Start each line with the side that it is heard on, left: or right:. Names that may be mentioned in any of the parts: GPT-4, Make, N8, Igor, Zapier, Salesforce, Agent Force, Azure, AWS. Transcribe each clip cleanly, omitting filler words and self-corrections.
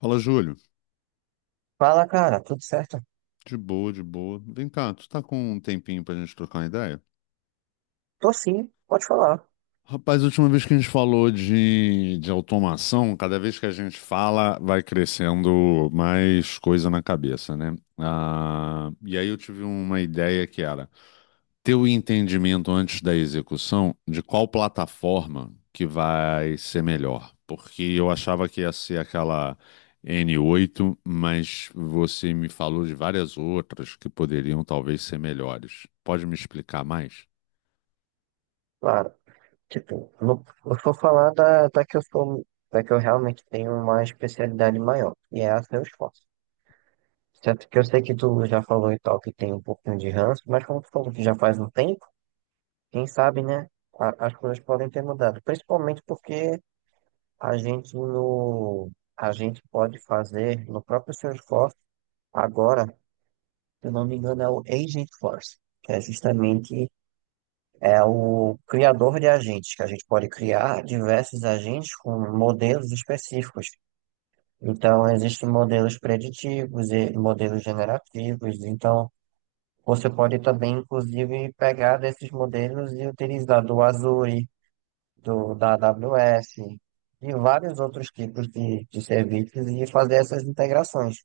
left: Fala, Júlio.
right: Fala, cara, tudo certo?
left: De boa, de boa. Vem cá, tu tá com um tempinho pra gente trocar uma ideia?
right: Tô sim, pode falar,
left: Rapaz, a última vez que a gente falou de automação, cada vez que a gente fala, vai crescendo mais coisa na cabeça, né? E aí eu tive uma ideia que era ter o entendimento antes da execução de qual plataforma que vai ser melhor. Porque eu achava que ia ser aquela N8, mas você me falou de várias outras que poderiam talvez ser melhores. Pode me explicar mais?
right: claro. Tipo, eu vou falar da que eu sou, da que eu realmente tenho uma especialidade maior, e é a Salesforce. Certo que eu sei que tu já falou e tal, que tem um pouquinho de ranço, mas como tu falou que já faz um tempo, quem sabe, né, as coisas podem ter mudado. Principalmente porque a gente no, a gente pode fazer no próprio Salesforce, agora, se eu não me engano, é o Agent Force, que é justamente. É o criador de agentes, que a gente pode criar diversos agentes com modelos específicos. Então, existem modelos preditivos e modelos generativos. Então, você pode também, inclusive, pegar desses modelos e utilizar do Azure, da AWS e vários outros tipos de serviços e fazer essas integrações.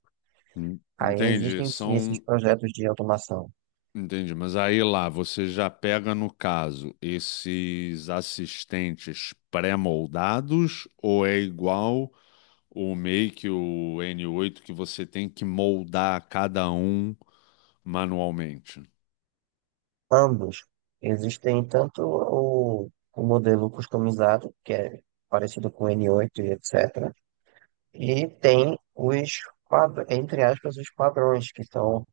right: Aí
left: Entendi,
right: existem sim esses
left: são.
right: projetos de automação.
left: Entendi, mas aí lá você já pega, no caso, esses assistentes pré-moldados ou é igual o Make, o n8, que você tem que moldar cada um manualmente.
right: Ambos. Existem tanto o modelo customizado, que é parecido com o N8 e etc. E tem os, entre aspas, os padrões, que são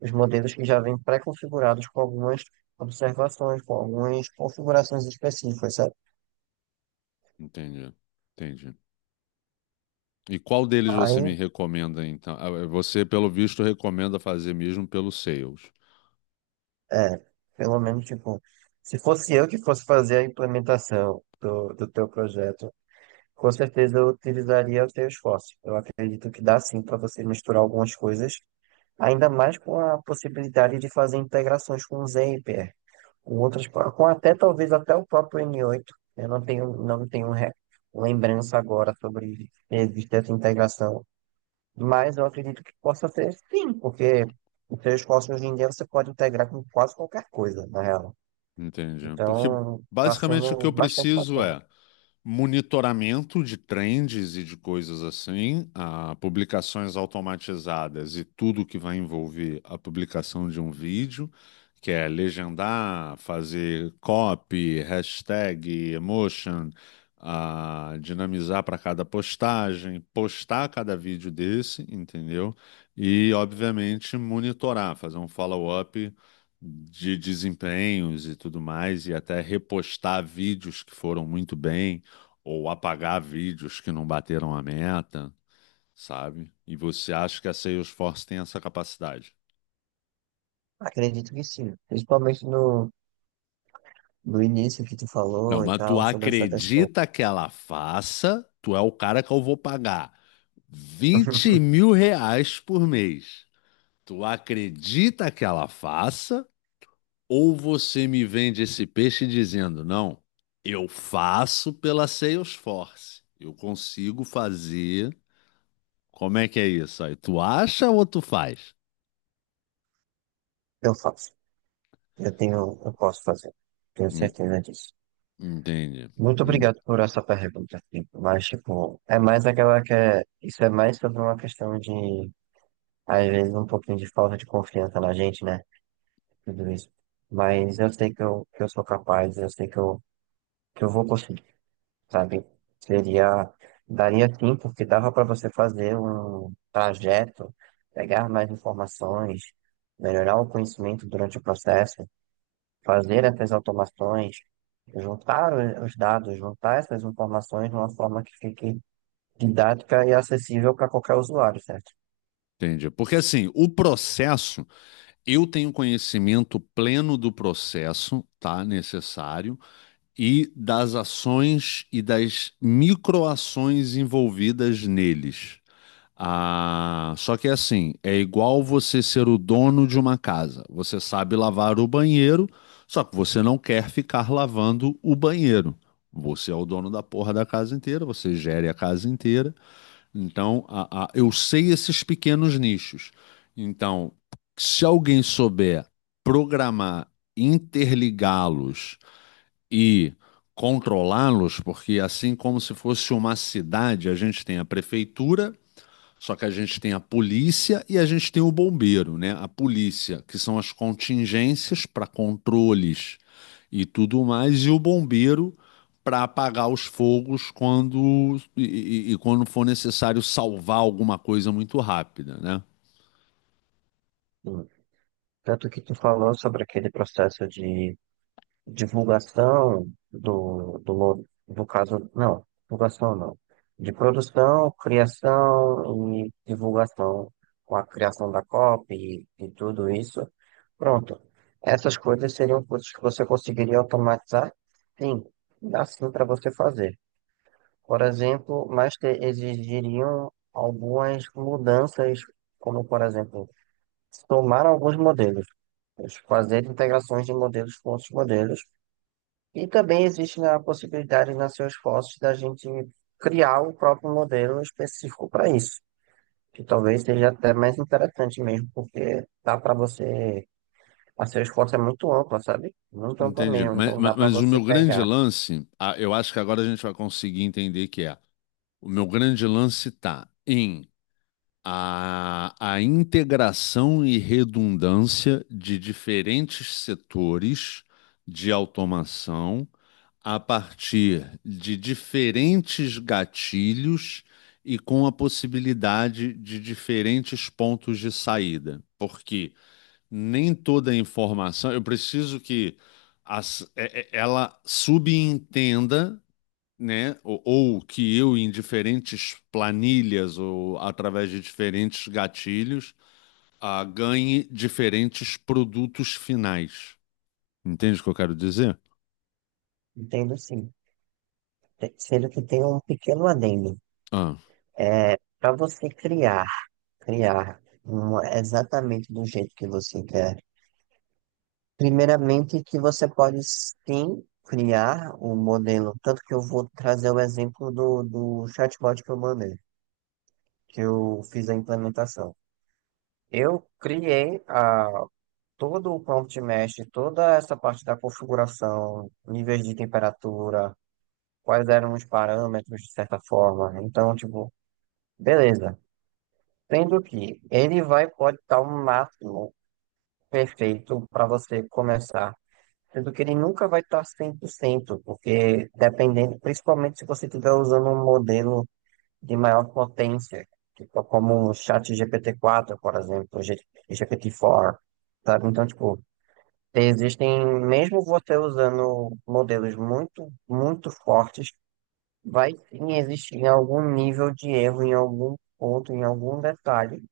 right: os modelos que já vêm pré-configurados com algumas observações, com algumas configurações específicas, sabe?
left: Entendi, entendi. E qual deles você me
right: Aí,
left: recomenda, então? Você, pelo visto, recomenda fazer mesmo pelo Sales.
right: é, pelo menos, tipo, se fosse eu que fosse fazer a implementação do teu projeto, com certeza eu utilizaria o Salesforce. Eu acredito que dá sim para você misturar algumas coisas. Ainda mais com a possibilidade de fazer integrações com o Zapier, com outras, com até talvez até o próprio N8. Eu não tenho lembrança agora sobre se existe essa integração, mas eu acredito que possa ser sim, porque o Salesforce hoje em dia você pode integrar com quase qualquer coisa, na real.
left: Entendi. Porque
right: Então, está
left: basicamente o que
right: sendo
left: eu
right: bastante
left: preciso
right: bacana.
left: é monitoramento de trends e de coisas assim, publicações automatizadas e tudo que vai envolver a publicação de um vídeo, que é legendar, fazer copy, hashtag, emotion, dinamizar para cada postagem, postar cada vídeo desse, entendeu? E, obviamente, monitorar, fazer um follow-up de desempenhos e tudo mais, e até repostar vídeos que foram muito bem ou apagar vídeos que não bateram a meta, sabe? E você acha que a Salesforce tem essa capacidade?
right: Acredito que sim, principalmente no início que tu
left: Não,
right: falou e
left: mas tu
right: tal, sobre essa questão.
left: acredita que ela faça? Tu é o cara que eu vou pagar 20 mil reais por mês. Tu acredita que ela faça? Ou você me vende esse peixe dizendo, não, eu faço pela Salesforce. Eu consigo fazer. Como é que é isso aí? Tu acha ou tu faz?
right: Eu faço. Eu tenho, eu posso fazer. Tenho
left: Hum,
right: certeza disso.
left: Entendi.
right: Muito obrigado por essa pergunta, tipo, mas, tipo, é mais aquela que é, isso é mais sobre uma questão de, às vezes, um pouquinho de falta de confiança na gente, né? Tudo isso. Mas eu sei que eu, que eu, sou capaz, eu sei que eu vou conseguir, sabe? Seria, daria sim, porque dava para você fazer um trajeto, pegar mais informações, melhorar o conhecimento durante o processo, fazer essas automações, juntar os dados, juntar essas informações de uma forma que fique didática e acessível para qualquer usuário, certo?
left: Entendi. Porque assim, o processo, eu tenho conhecimento pleno do processo, tá? Necessário, e das ações e das microações envolvidas neles. Só que assim, é igual você ser o dono de uma casa. Você sabe lavar o banheiro, só que você não quer ficar lavando o banheiro. Você é o dono da porra da casa inteira, você gere a casa inteira. Então, eu sei esses pequenos nichos. Então, se alguém souber programar, interligá-los e controlá-los, porque assim como se fosse uma cidade, a gente tem a prefeitura, só que a gente tem a polícia e a gente tem o bombeiro, né? A polícia, que são as contingências para controles e tudo mais, e o bombeiro para apagar os fogos quando e quando for necessário salvar alguma coisa muito rápida, né?
right: Sim. Tanto que tu falou sobre aquele processo de divulgação do caso, não, divulgação não, de produção, criação e divulgação, com a criação da copy e tudo isso. Pronto, essas coisas seriam coisas que você conseguiria automatizar? Sim, dá sim para você fazer. Por exemplo, mas exigiriam algumas mudanças, como por exemplo, somar alguns modelos, fazer integrações de modelos com outros modelos e também existe né, a possibilidade nas suas fotos da gente criar o próprio modelo específico para isso, que talvez seja até mais interessante mesmo, porque dá para você. A suas fotos é muito ampla, sabe? Muito ampla
left: Entendi.
right: mesmo, então dá para
left: Mas o
right: você
left: meu grande
right: pegar.
left: lance, eu acho que agora a gente vai conseguir entender, que é: o meu grande lance tá em a integração e redundância de diferentes setores de automação a partir de diferentes gatilhos e com a possibilidade de diferentes pontos de saída, porque nem toda a informação, eu preciso que ela subentenda, né? Ou que eu, em diferentes planilhas ou através de diferentes gatilhos, ganhe diferentes produtos finais. Entende o que eu quero dizer?
right: Entendo sim. Sendo que tem um pequeno adendo.
left: Ah.
right: Para você criar exatamente do jeito que você quer. Primeiramente, que você pode sim criar um modelo, tanto que eu vou trazer o exemplo do chatbot que eu mandei, que eu fiz a implementação. Eu criei todo o prompt mesh, toda essa parte da configuração, níveis de temperatura, quais eram os parâmetros, de certa forma. Então, tipo, beleza. Sendo que ele vai pode dar um máximo perfeito para você começar. Sendo que ele nunca vai estar 100%, porque dependendo, principalmente se você estiver usando um modelo de maior potência, tipo como o chat GPT-4, por exemplo, GPT-4, sabe? Então, tipo, existem, mesmo você usando modelos muito, muito fortes, vai sim existir algum nível de erro em algum ponto, em algum detalhe,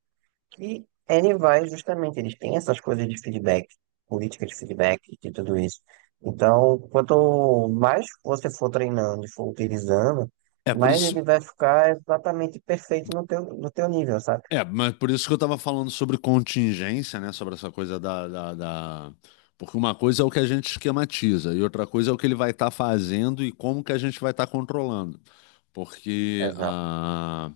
right: e ele vai justamente, eles têm essas coisas de feedback, política de feedback e tudo isso. Então, quanto mais você for treinando e for utilizando,
left: É por
right: mais ele
left: isso.
right: vai ficar exatamente perfeito no teu nível, sabe?
left: É, mas por isso que eu estava falando sobre contingência, né? Sobre essa coisa porque uma coisa é o que a gente esquematiza e outra coisa é o que ele vai estar fazendo e como que a gente vai estar controlando. Porque
right: Exato.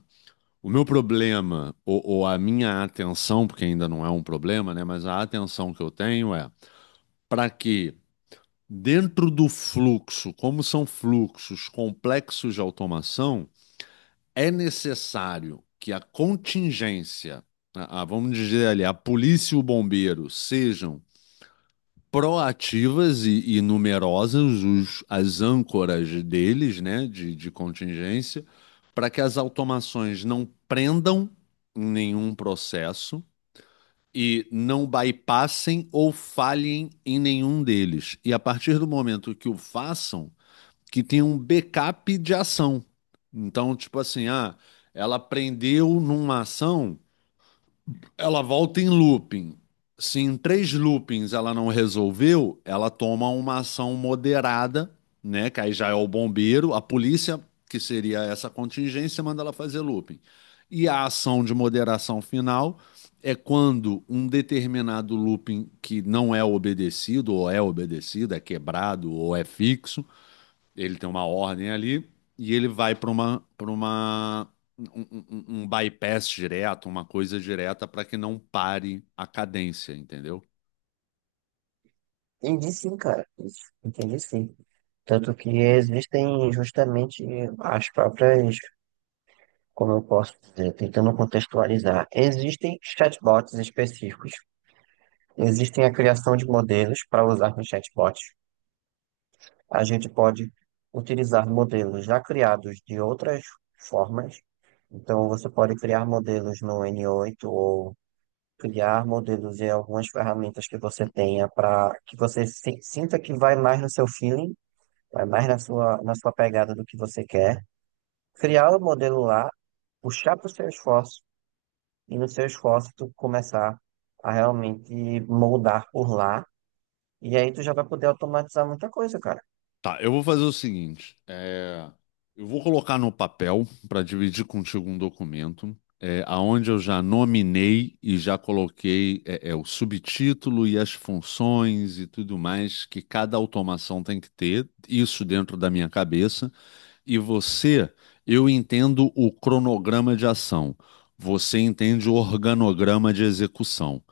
left: o meu problema, ou a minha atenção, porque ainda não é um problema, né? Mas a atenção que eu tenho é para que, dentro do fluxo, como são fluxos complexos de automação, é necessário que a contingência, vamos dizer ali, a polícia e o bombeiro sejam proativas e numerosas, as âncoras deles, né, de contingência, para que as automações não prendam nenhum processo e não bypassem ou falhem em nenhum deles. E a partir do momento que o façam, que tem um backup de ação. Então, tipo assim, ela prendeu numa ação, ela volta em looping. Se em 3 loopings ela não resolveu, ela toma uma ação moderada, né? Que aí já é o bombeiro, a polícia, que seria essa contingência, manda ela fazer looping. E a ação de moderação final é quando um determinado looping que não é obedecido, ou é obedecido, é quebrado, ou é fixo, ele tem uma ordem ali e ele vai para uma um, um- um um bypass direto, uma coisa direta para que não pare a cadência, entendeu?
right: Entendi sim, cara. Isso. Entendi sim. Tanto que existem justamente as próprias, como eu posso dizer, tentando contextualizar, existem chatbots específicos. Existem a criação de modelos para usar com chatbots. A gente pode utilizar modelos já criados de outras formas. Então, você pode criar modelos no N8 ou criar modelos em algumas ferramentas que você tenha para que você sinta que vai mais no seu feeling, vai mais na sua pegada do que você quer. Criar o modelo lá, puxar para o seu esforço e no seu esforço tu começar a realmente moldar por lá. E aí tu já vai poder automatizar muita coisa, cara.
left: Tá, eu vou fazer o seguinte, eu vou colocar no papel para dividir contigo um documento, aonde eu já nominei e já coloquei o subtítulo e as funções e tudo mais que cada automação tem que ter, isso dentro da minha cabeça. E você, eu entendo o cronograma de ação. Você entende o organograma de execução.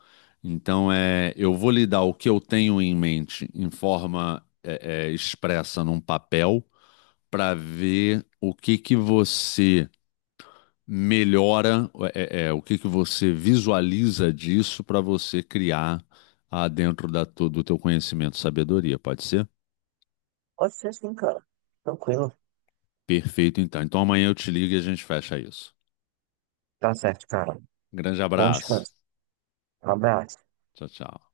left: Então, eu vou lhe dar o que eu tenho em mente em forma expressa num papel para ver o que que você melhora, o que que você visualiza disso para você criar, dentro da do teu conhecimento, sabedoria, pode ser?
right: Pode ser sim, cara. Tranquilo.
left: Perfeito, então. Então amanhã eu te ligo e a gente fecha isso.
right: Tá certo, cara.
left: Grande
right: Bom
left: abraço.
right: descanso. Um abraço.
left: Tchau, tchau.